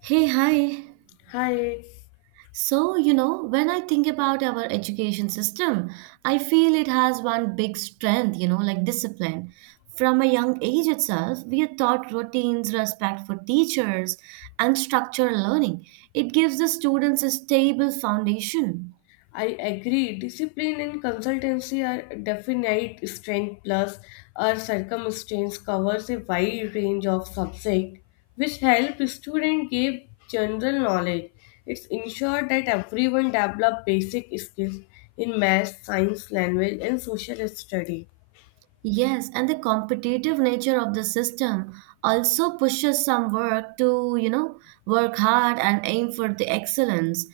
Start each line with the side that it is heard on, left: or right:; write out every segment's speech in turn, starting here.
right: Hey, hi.
left: Hi,
right: So, you know, when I think about our education system, I feel it has one big strength, you know, like discipline. From a young age itself, we are taught routines, respect for teachers, and structured learning. It gives the students a stable foundation.
left: I agree. Discipline and consultancy are definite strength plus our circumstance covers a wide range of subjects which help students gain general knowledge. It's ensure that everyone develop basic skills in math, science, language and social study.
right: Yes, and the competitive nature of the system also pushes some work to, you know, work hard and aim for the excellence.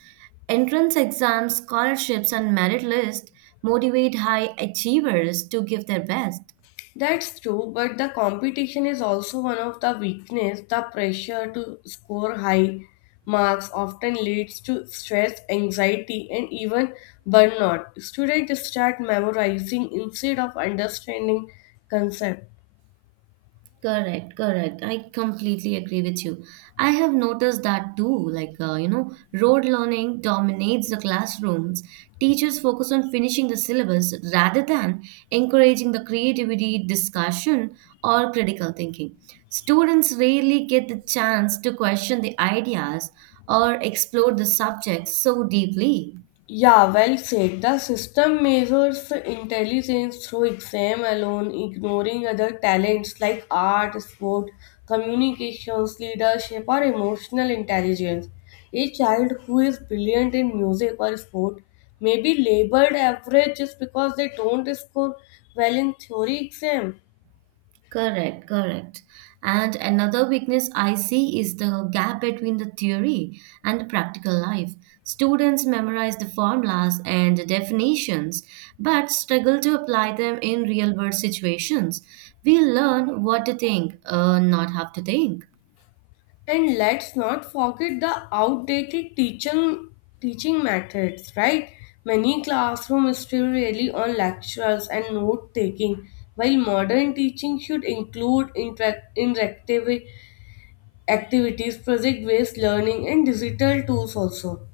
right: Entrance exams, scholarships, and merit list motivate high achievers to give their best.
left: That's true, but the competition is also one of the weakness. The pressure to score high marks often leads to stress, anxiety, and even burnout. Students start memorizing instead of understanding concepts.
right: Correct, correct. I completely agree with you. I have noticed that too. Like, you know, rote learning dominates the classrooms. Teachers focus on finishing the syllabus rather than encouraging the creativity, discussion, or critical thinking. Students rarely get the chance to question the ideas or explore the subjects so deeply.
left: Yeah, well said. The system measures intelligence through exam alone, ignoring other talents like art, sport, communications, leadership, or emotional intelligence. A child who is brilliant in music or sport may be labeled average just because they don't score well in theory exam.
right: Correct, correct. And another weakness I see is the gap between the theory and the practical life. Students memorize the formulas and the definitions, but struggle to apply them in real world situations. We learn what to think, not how to think.
left: And let's not forget the outdated teaching methods, right? Many classrooms still rely on lectures and note taking, while modern teaching should include interactive activities, project based learning, and digital tools also.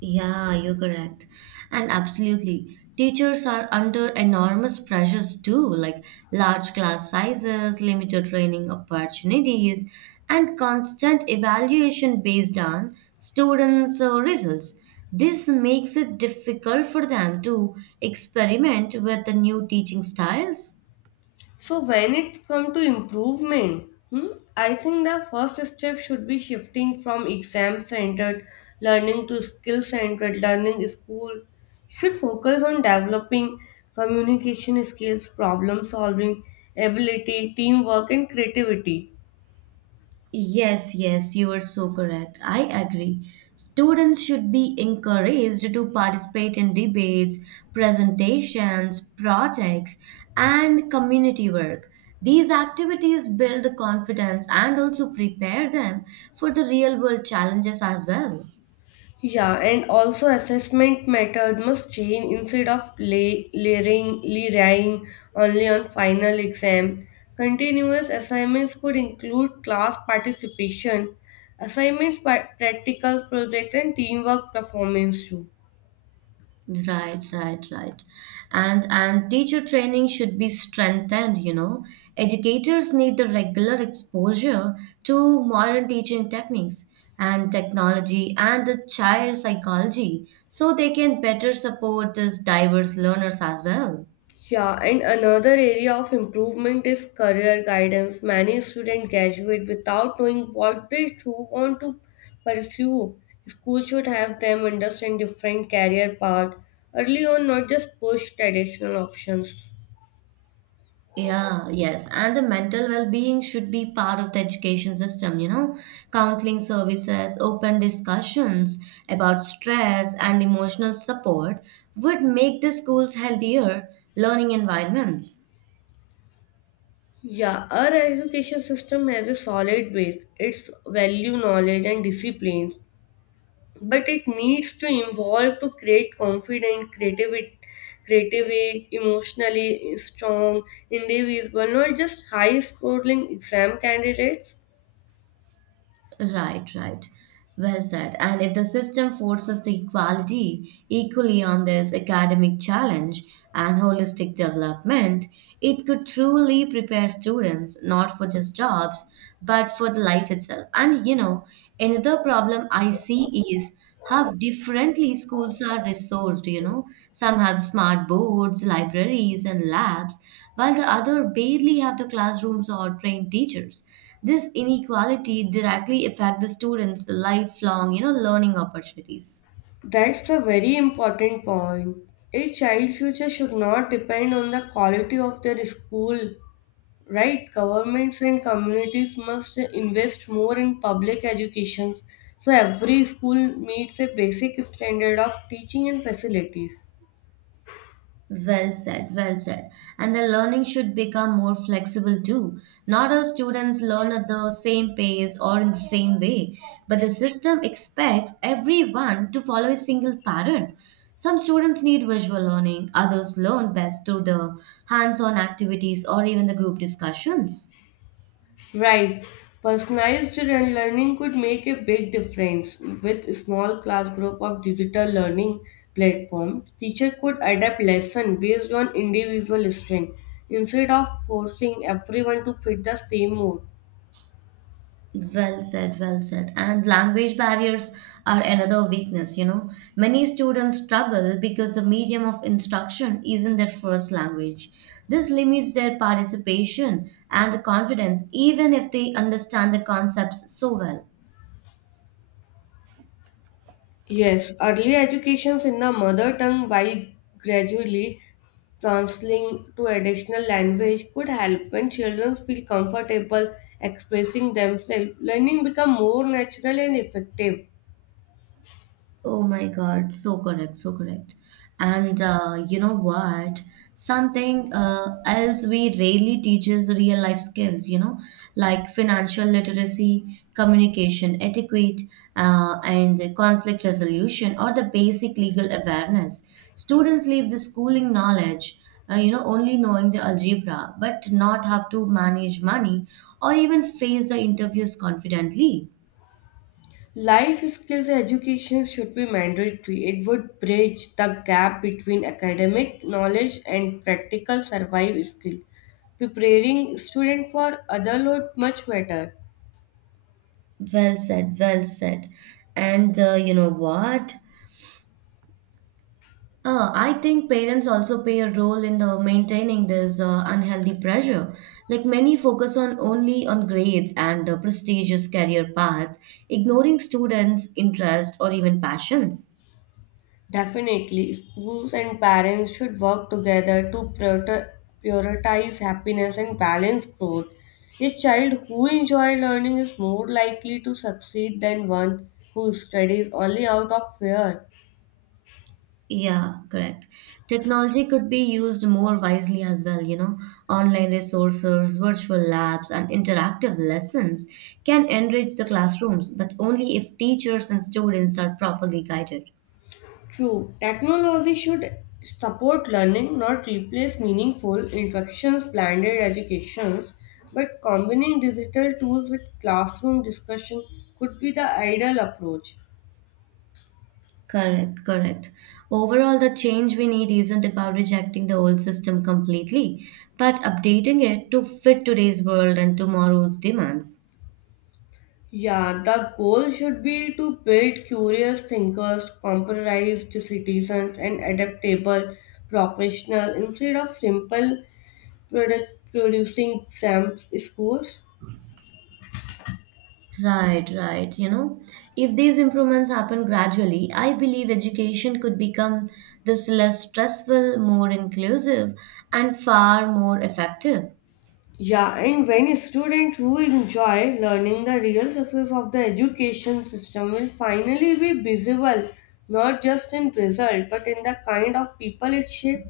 right: Yeah, you're correct. And absolutely. Teachers are under enormous pressures too, like large class sizes, limited training opportunities, and constant evaluation based on students' results. This makes it difficult for them to experiment with the new teaching styles.
left: So when it comes to improvement, hmm, I think the first step should be shifting from exam-centered learning to skill-centered learning. School should focus on developing communication skills, problem-solving ability, teamwork, and creativity.
right: Yes, yes, you are so correct. I agree. Students should be encouraged to participate in debates, presentations, projects, and community work. These activities build the confidence and also prepare them for the real world challenges as well.
left: Yeah, and also assessment method must change instead of layering only on final exam. Continuous assignments could include class participation, assignments, practical project, and teamwork performance too.
right: Right, right, right. And teacher training should be strengthened, you know. Educators need the regular exposure to modern teaching techniques and technology and the child psychology so they can better support these diverse learners as well.
left: Yeah, and another area of improvement is career guidance. Many students graduate without knowing what they truly want to pursue. School should have them understand different career paths early on, not just push traditional options.
right: Yeah, yes. And the mental well-being should be part of the education system, you know, counseling services, open discussions about stress and emotional support would make the schools healthier learning environments.
left: Yeah, our education system has a solid base. It's value, knowledge, and discipline, but it needs to evolve to create confident creative, creatively emotionally strong individual, not just high scoring exam candidates.
right: Right, right. Well said. And if the system forces the equality equally on this academic challenge and holistic development, it could truly prepare students not for just jobs, but for the life itself. And you know, another problem I see is how differently schools are resourced, you know. Some have smart boards, libraries, and labs, while the other barely have the classrooms or trained teachers. This inequality directly affect the students' lifelong, you know, learning opportunities.
left: That's a very important point. A child's future should not depend on the quality of their school, right? Governments and communities must invest more in public education so every school meets a basic standard of teaching and facilities.
right: Well said, well said. And the learning should become more flexible too. Not all students learn at the same pace or in the same way, but the system expects everyone to follow a single pattern. Some students need visual learning, others learn best through the hands on activities or even the group discussions.
left: Right. Personalized and learning could make a big difference. With small class group of digital learning platform, teacher could adapt lesson based on individual strength instead of forcing everyone to fit the same mold.
right: Well said, well said. And language barriers are another weakness, you know. Many students struggle because the medium of instruction isn't their first language. This limits their participation and the confidence, even if they understand the concepts so well.
left: Yes, early educations in the mother tongue while gradually translating to additional language could help when children feel comfortable expressing themselves. Learning become more natural and effective.
right: Oh my God, so correct, so correct. And you know what? Something else we rarely teach is real life skills, you know, like financial literacy, communication etiquette, and conflict resolution, or the basic legal awareness. Students leave the schooling knowledge, you know, only knowing the algebra, but not have to manage money or even face the interviews confidently.
left: Life skills education should be mandatory. It would bridge the gap between academic knowledge and practical survival skill. Preparing students for other load much better.
right: Well said, well said. And you know what? I think parents also play a role in the maintaining this unhealthy pressure. Like many focus on only on grades and prestigious career paths, ignoring students' interest or even passions.
left: Definitely, schools and parents should work together to prioritize happiness and balance growth. A child who enjoys learning is more likely to succeed than one who studies only out of fear.
right: Yeah, correct. Technology could be used more wisely as well, you know. Online resources, virtual labs, and interactive lessons can enrich the classrooms, but only if teachers and students are properly guided.
left: True, technology should support learning, not replace meaningful inflections, blended educations, but combining digital tools with classroom discussion could be the ideal approach.
right: Correct, correct. Overall, the change we need isn't about rejecting the old system completely, but updating it to fit today's world and tomorrow's demands.
left: Yeah, the goal should be to build curious thinkers, compromised citizens, and adaptable professionals instead of simple product producing exams scores.
right: Right, right. You know, if these improvements happen gradually, I believe education could become this less stressful, more inclusive, and far more effective.
left: Yeah, and when a student who enjoy learning the real success of the education system will finally be visible, not just in result, but in the kind of people it shapes.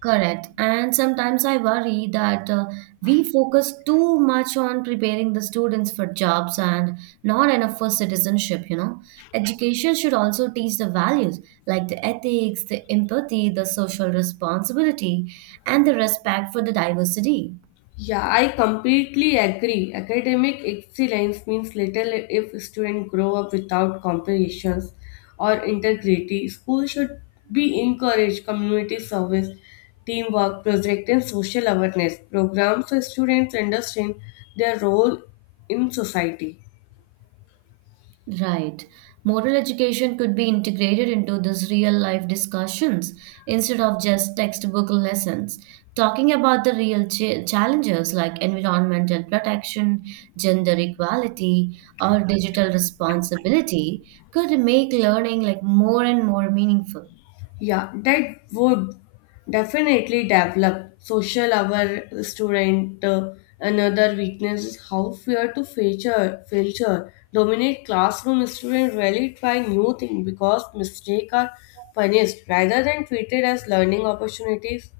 right: Correct. And sometimes I worry that we focus too much on preparing the students for jobs and not enough for citizenship, you know. Education should also teach the values like the ethics, the empathy, the social responsibility, and the respect for the diversity.
left: Yeah, I completely agree. Academic excellence means little if students grow up without comparisons or integrity. School should be encourage community service, teamwork, project and social awareness programs so students understand their role in society.
right: Right. Moral education could be integrated into these real life discussions instead of just textbook lessons. Talking about the real challenges like environmental protection, gender equality, or digital responsibility could make learning like more and more meaningful.
left: Yeah, that would definitely develop social our student. Another weakness is how fear to filter dominate classroom students really try new things because mistakes are punished rather than treated as learning opportunities.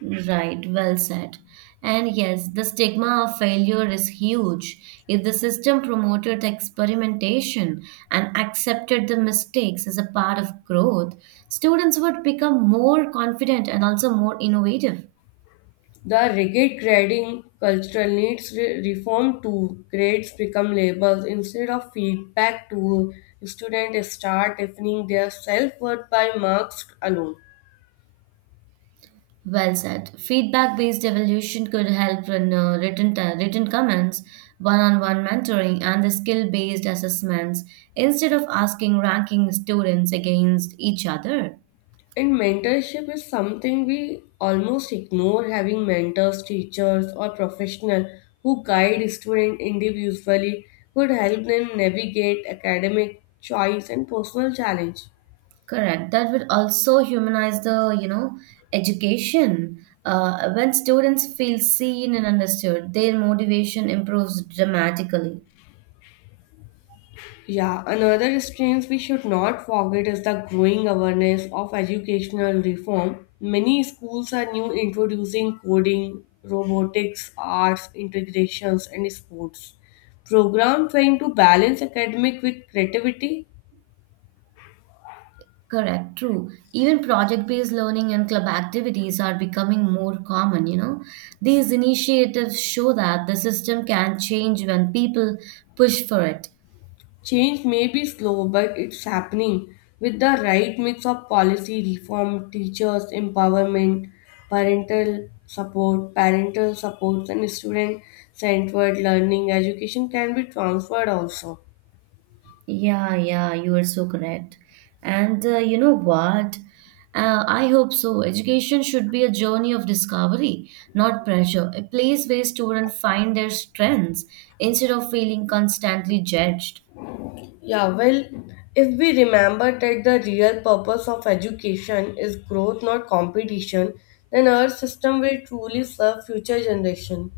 right: Right, well said. And yes, the stigma of failure is huge. If the system promoted the experimentation and accepted the mistakes as a part of growth, students would become more confident and also more innovative.
left: The rigid grading culture needs reform too. Grades become labels instead of feedback tool. Students start defining their self-worth by marks alone.
right: Well said. Feedback-based evolution could help in written written comments, one-on-one mentoring, and the skill-based assessments instead of asking ranking students against each other.
left: And mentorship is something we almost ignore having mentors, teachers, or professionals who guide students individually would help them navigate academic choice and personal challenge.
right: Correct. That would also humanize the, you know, education. When students feel seen and understood, their motivation improves dramatically.
left: Yeah, another strength we should not forget is the growing awareness of educational reform. Many schools are new introducing coding, robotics, arts, integrations, and sports. Program trying to balance academic with creativity.
right: Correct, true. Even project-based learning and club activities are becoming more common, you know. These initiatives show that the system can change when people push for it.
left: Change may be slow, but it's happening with the right mix of policy reform, teachers' empowerment, parental supports, and student centered learning. Education can be transferred also.
right: Yeah, yeah, you are so correct. And you know what? I hope so. Education should be a journey of discovery, not pressure. A place where students find their strengths instead of feeling constantly judged.
left: Yeah, well, if we remember that the real purpose of education is growth, not competition, then our system will truly serve future generation.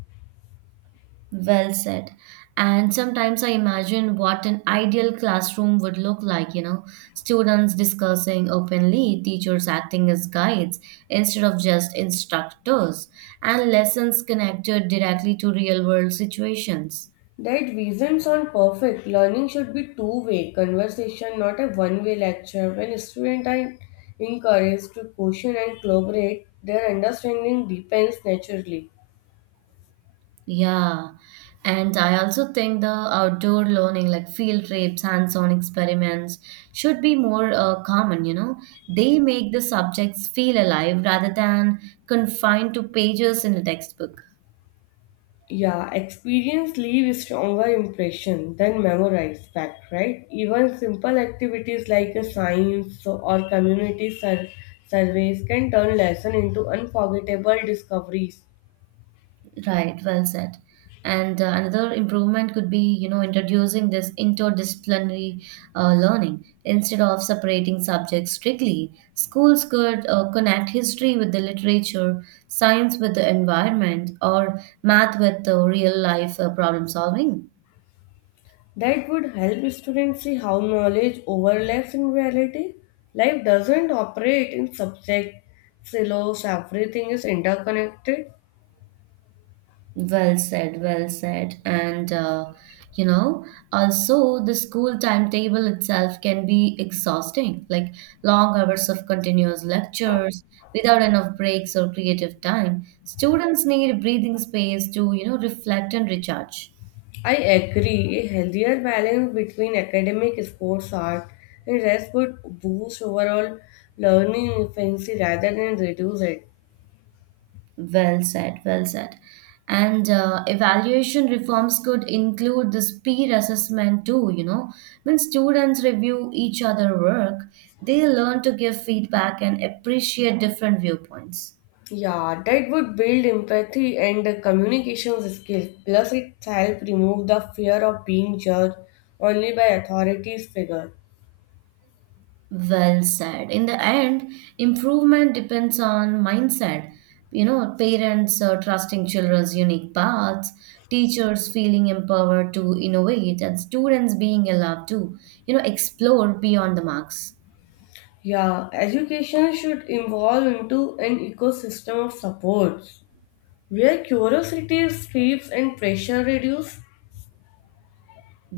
right: Well said. And sometimes I imagine what an ideal classroom would look like, you know, students discussing openly, teachers acting as guides instead of just instructors, and lessons connected directly to real world situations.
left: That visions on perfect learning should be two-way conversation, not a one-way lecture. When students are encouraged to question and collaborate, their understanding deepens naturally.
right: Yeah. And I also think the outdoor learning, like field trips, hands on experiments, should be more common, you know. They make the subjects feel alive rather than confined to pages in a textbook.
left: Yeah, experience leave stronger impression than memorized fact, right? Even simple activities like a science or community surveys can turn lesson into unforgettable discoveries.
right: Right, well said. And another improvement could be, you know, introducing this interdisciplinary learning. Instead of separating subjects strictly, schools could connect history with the literature, science with the environment, or math with the real life problem solving.
left: That would help students see how knowledge overlaps in reality. Life doesn't operate in subject silos, everything is interconnected.
right: Well said, well said. And, you know, also the school timetable itself can be exhausting, like long hours of continuous lectures without enough breaks or creative time. Students need breathing space to, you know, reflect and recharge.
left: I agree, a healthier balance between academic, sports, art, and rest would boost overall learning efficiency rather than reduce it.
right: Well said, well said. And evaluation reforms could include this peer assessment too, you know. When students review each other work, they learn to give feedback and appreciate different viewpoints.
left: Yeah, that would build empathy and the communication skills. Plus, it help remove the fear of being judged only by authorities' figure.
right: Well said. In the end, improvement depends on mindset. You know, parents trusting children's unique paths, teachers feeling empowered to innovate, and students being allowed to, you know, explore beyond the marks.
left: Yeah, education should evolve into an ecosystem of supports where curiosity is steeps and pressure reduce.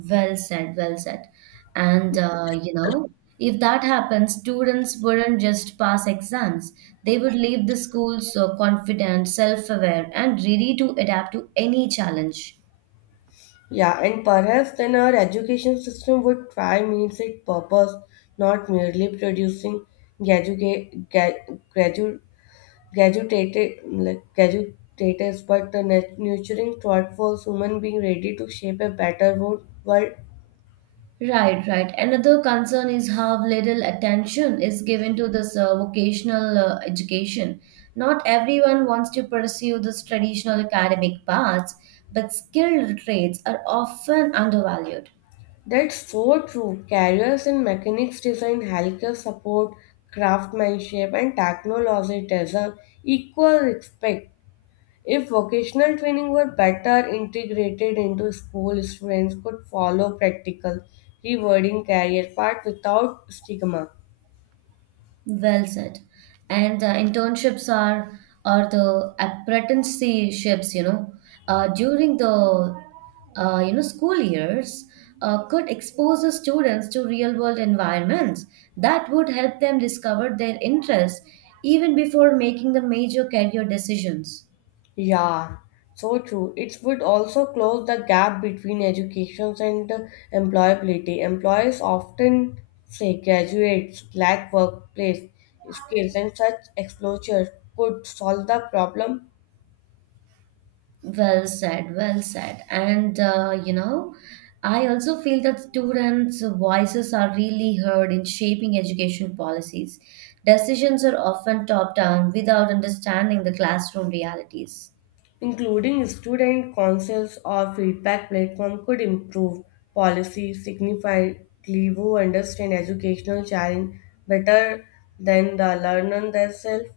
right: Well said, well said. And you know, if that happens, students wouldn't just pass exams. They would leave the school so confident, self-aware, and ready to adapt to any challenge.
left: Yeah, and perhaps then our education system would try means its purpose, not merely producing graduate, gradu, graduates, but the nurturing thoughtful human being ready to shape a better world.
right: Right, right. Another concern is how little attention is given to this vocational education. Not everyone wants to pursue this traditional academic paths, but skilled trades are often undervalued.
left: That's so true. Careers in mechanics design, healthcare support, craftsmanship, and technology deserve equal respect. If vocational training were better integrated into school, students could follow practical, rewarding career path without stigma.
right: Well said. And the internships are the apprenticeships, you know, during the you know school years could expose the students to real world environments that would help them discover their interests even before making the major career decisions.
left: Yeah, so true. It would also close the gap between education and employability. Employers often say graduates lack workplace skills, and such exposure could solve the problem.
right: Well said, well said. And you know, I also feel that students' voices are really heard in shaping education policies. Decisions are often top down without understanding the classroom realities.
left: Including student councils or feedback platform could improve policy significantly who understand educational challenge better than the learner themselves.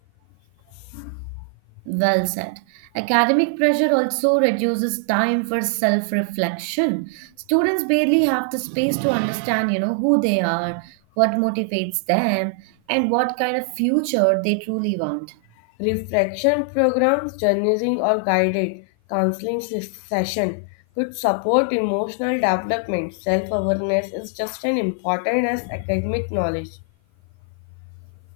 right: Well said. Academic pressure also reduces time for self reflection. Students barely have the space to understand, you know, who they are, what motivates them, and what kind of future they truly want.
left: Reflection programs, journaling, or guided counseling session could support emotional development. Self awareness is just as important as academic knowledge.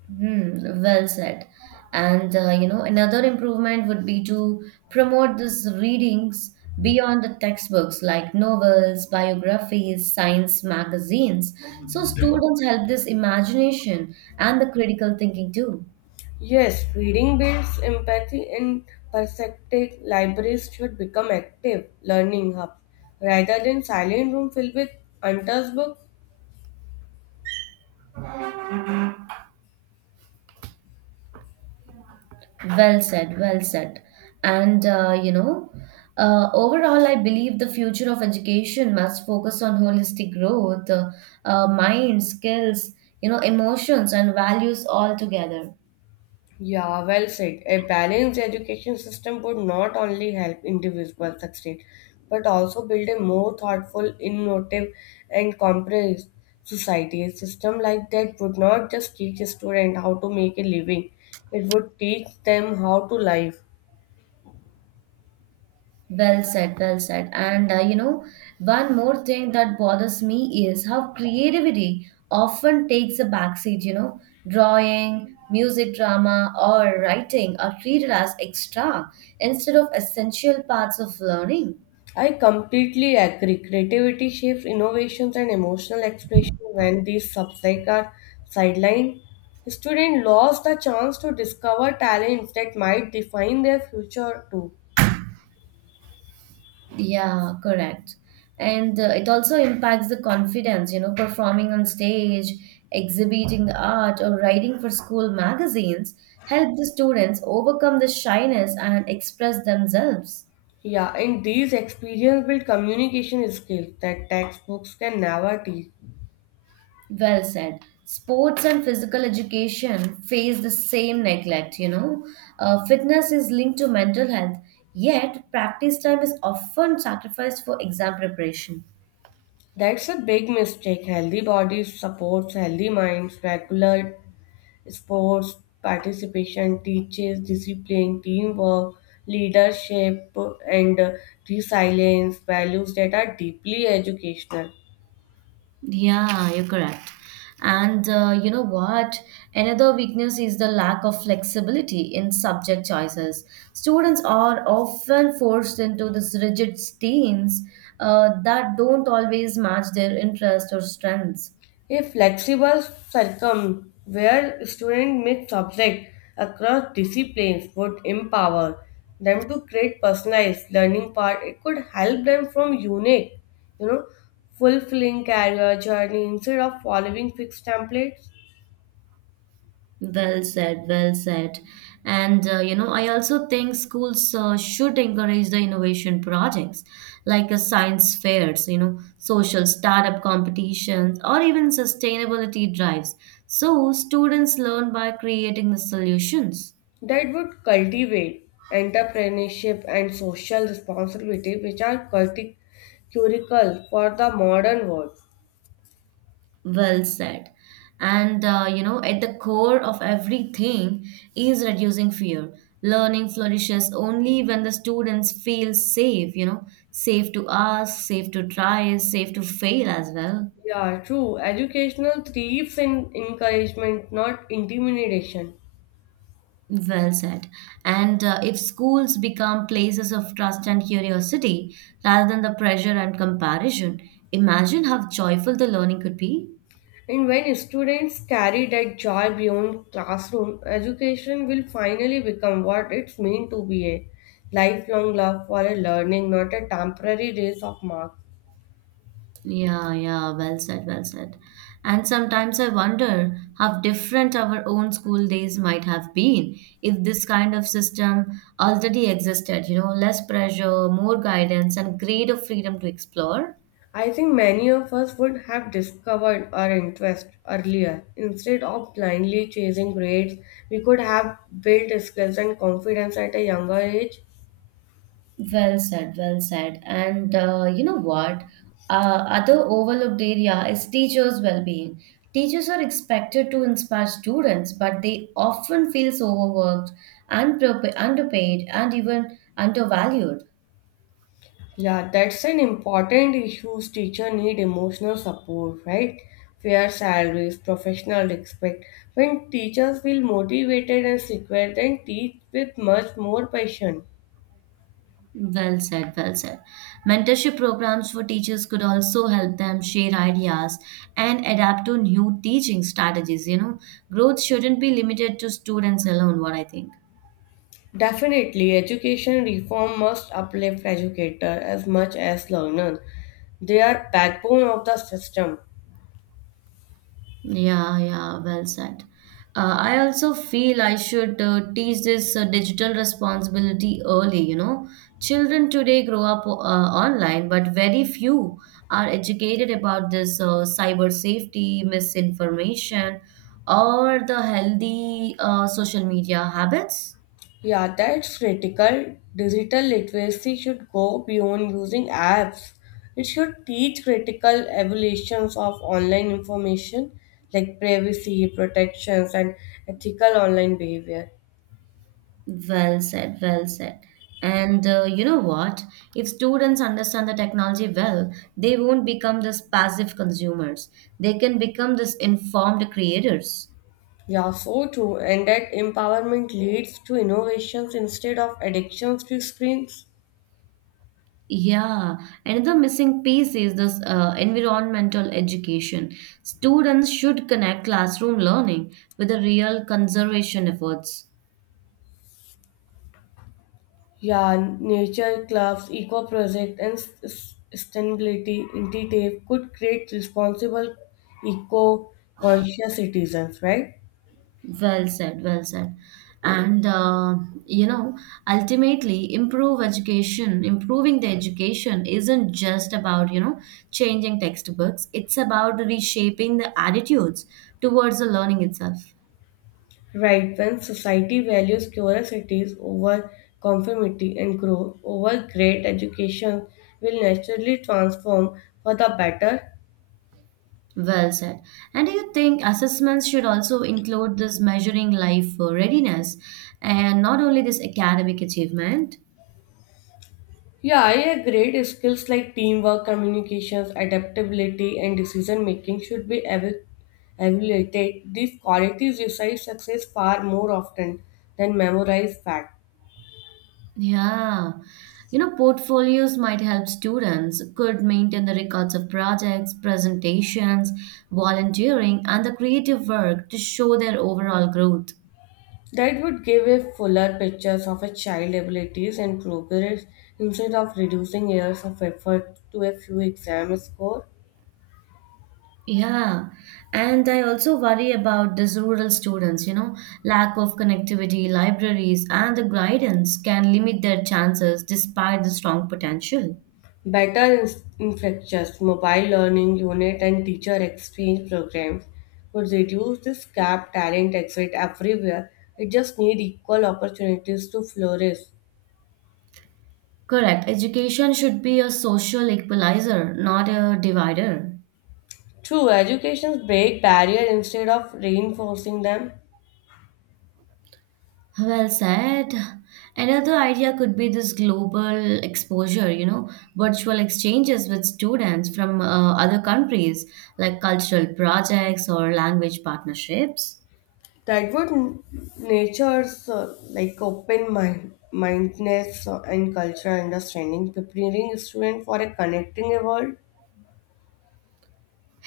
right: Hmm, well said. And you know, another improvement would be to promote these readings beyond the textbooks like novels, biographies, science magazines. So students help this imagination and the critical thinking too.
left: Yes, reading builds empathy and perspective. Libraries should become active learning hubs rather than silent room filled with untold books.
right: Well said, well said. And you know, overall, I believe the future of education must focus on holistic growth, mind, skills, you know, emotions and values all together.
left: Yeah, well said. A balanced education system would not only help individuals succeed, but also build a more thoughtful, innovative, and comprehensive society. A system like that would not just teach a student how to make a living, it would teach them how to live.
right: Well said, well said. And you know, one more thing that bothers me is how creativity often takes a backseat, you know, drawing, music, drama, or writing are treated as extra instead of essential parts of learning.
left: I completely agree. Creativity shapes innovations and emotional expression when these subjects are sidelined. Students lose the chance to discover talents that might define their future too.
right: Yeah, correct. And it also impacts the confidence, you know, performing on stage, exhibiting the art, or writing for school magazines help the students overcome the shyness and express themselves.
left: Yeah, and these experience build communication skills that textbooks can never teach.
right: Well said. Sports and physical education face the same neglect, you know. Fitness is linked to mental health, yet, practice time is often sacrificed for exam preparation.
left: That's a big mistake. Healthy bodies supports healthy minds. Regular sports participation teaches discipline, teamwork, leadership, and resilience, values that are deeply educational.
right: Yeah, you're correct. And you know what? Another weakness is the lack of flexibility in subject choices. Students are often forced into these rigid streams that don't always match their interests or strengths.
left: A flexible circum where students mix subjects across disciplines would empower them to create personalized learning path. It could help them from unique, you know, fulfilling career journey instead of following fixed templates.
right: Well said, well said. I also think schools should encourage the innovation projects like science fairs, you know, social startup competitions, or even sustainability drives. So students learn by creating the solutions.
left: That would cultivate entrepreneurship and social responsibility, which are critical for the modern world.
right: Well said. And at the core of everything is reducing fear. Learning flourishes only when the students feel safe, you know, safe to ask, safe to try, safe to fail as well.
left: Yeah, true. Educational thrives in encouragement, not intimidation.
right: Well said. And if schools become places of trust and curiosity rather than the pressure and comparison, imagine how joyful the learning could be.
left: And when students carry that joy beyond classroom, education will finally become what it's meant to be a lifelong love for a learning, not a temporary race of marks.
right: Yeah, yeah, well said, well said. And sometimes I wonder how different our own school days might have been if this kind of system already existed, you know, less pressure, more guidance, and greater freedom to explore.
left: I think many of us would have discovered our interest earlier. Instead of blindly chasing grades, we could have built skills and confidence at a younger age.
right: Well said, well said. And you know what? Other overlooked area is teachers' well-being. Teachers are expected to inspire students, but they often feel overworked, underpaid, and even undervalued.
left: Yeah, that's an important issue. Teachers need emotional support, right? Fair salaries, professional respect. When teachers feel motivated and secure, then teach with much more passion.
right: Well said, well said. Mentorship programs for teachers could also help them share ideas and adapt to new teaching strategies. You know, growth shouldn't be limited to students alone, what I think.
left: Definitely, education reform must uplift educators as much as learners. They are backbone of the system.
right: Yeah, yeah, well said. I also feel I should teach this digital responsibility early, you know. Children today grow up online, but very few are educated about this cyber safety, misinformation, or the healthy social media habits.
left: Yeah, that's critical. Digital literacy should go beyond using apps. It should teach critical evaluations of online information like privacy protections and ethical online behavior.
right: Well said, well said. And you know what? If students understand the technology well, they won't become this passive consumers. They can become this informed creators.
left: Yeah, so true. And that empowerment leads to innovations instead of addictions to screens.
right: Yeah, another missing piece is this environmental education. Students should connect classroom learning with the real conservation efforts.
left: Yeah, nature clubs, eco project, and sustainability initiative could create responsible, eco-conscious citizens, right?
right: Well said, well said. And you know, ultimately, improving the education isn't just about, you know, changing textbooks. It's about reshaping the attitudes towards the learning itself.
left: Right. When society values curiosities over conformity and growth over great education, will naturally transform for the better.
right: Well said. And do you think assessments should also include this measuring life readiness and not only this academic achievement?
left: Yeah, I agree. Skills like teamwork, communications, adaptability, and decision making should be evaluated. These qualities decide success far more often than memorized facts.
right: Yeah. You know, portfolios might help students could maintain the records of projects, presentations, volunteering, and the creative work to show their overall growth.
left: That would give a fuller picture of a child's abilities and progress instead of reducing years of effort to a few exam scores.
right: Yeah. And I also worry about these rural students, you know, lack of connectivity, libraries, and the guidance can limit their chances despite the strong potential.
left: Better infrastructures, mobile learning unit, and teacher exchange programs could reduce this gap. Talent exists everywhere. It just needs equal opportunities to flourish.
right: Correct. Education should be a social equalizer, not a divider.
left: True, educations break barriers instead of reinforcing them.
right: Well said. Another idea could be this global exposure, you know, virtual exchanges with students from other countries, like cultural projects or language partnerships.
left: That would nature's like open mindedness and cultural understanding, preparing students for a connecting world.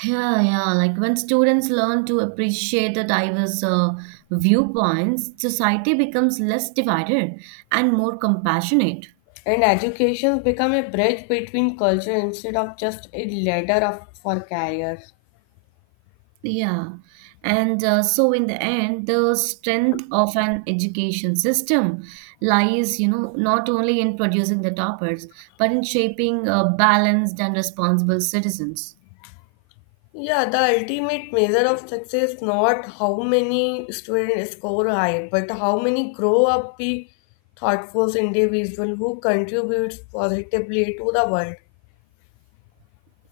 right: Yeah, yeah, like when students learn to appreciate the diverse viewpoints, society becomes less divided and more compassionate.
left: And education become a bridge between culture instead of just a ladder of, for careers.
right: Yeah. And so in the end, the strength of an education system lies, you know, not only in producing the toppers, but in shaping balanced and responsible citizens.
left: Yeah, the ultimate measure of success is not how many students score high, but how many grow up be thoughtful individuals who contributes positively to the world.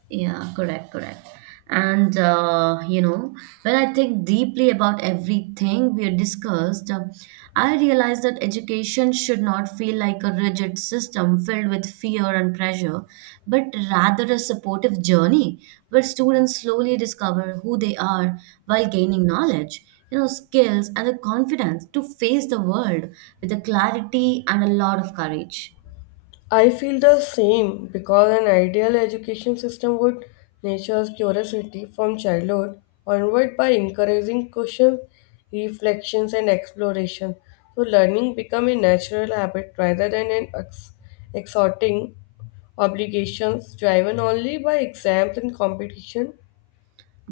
right: Yeah, correct, correct. And when I think deeply about everything we discussed, I realize that education should not feel like a rigid system filled with fear and pressure, but rather a supportive journey where students slowly discover who they are while gaining knowledge, you know, skills and the confidence to face the world with a clarity and a lot of courage.
left: I feel the same because an ideal education system would nurture curiosity from childhood onward by encouraging questions, reflections, and exploration. So, learning become a natural habit rather than an exhorting obligations driven only by exams and competition.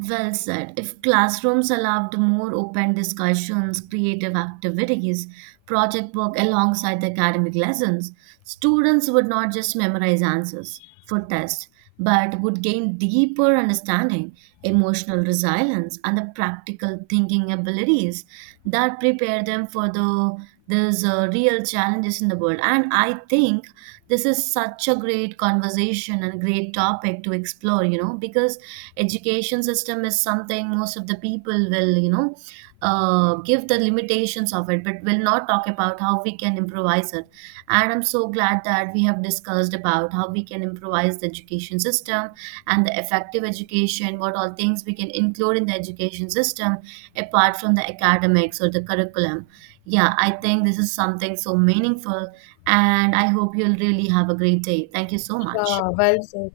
right: Well said. If classrooms allowed more open discussions, creative activities, project work alongside the academic lessons, students would not just memorize answers for tests, but would gain deeper understanding, emotional resilience, and the practical thinking abilities that prepare them for the there's real challenges in the world. And I think this is such a great conversation and great topic to explore, you know, because education system is something most of the people will, give the limitations of it, but will not talk about how we can improvise it. And I'm so glad that we have discussed about how we can improvise the education system and the effective education, what all things we can include in the education system apart from the academics or the curriculum. Yeah, I think this is something so meaningful, and I hope you'll really have a great day. Thank you so much.
left: Yeah, well said.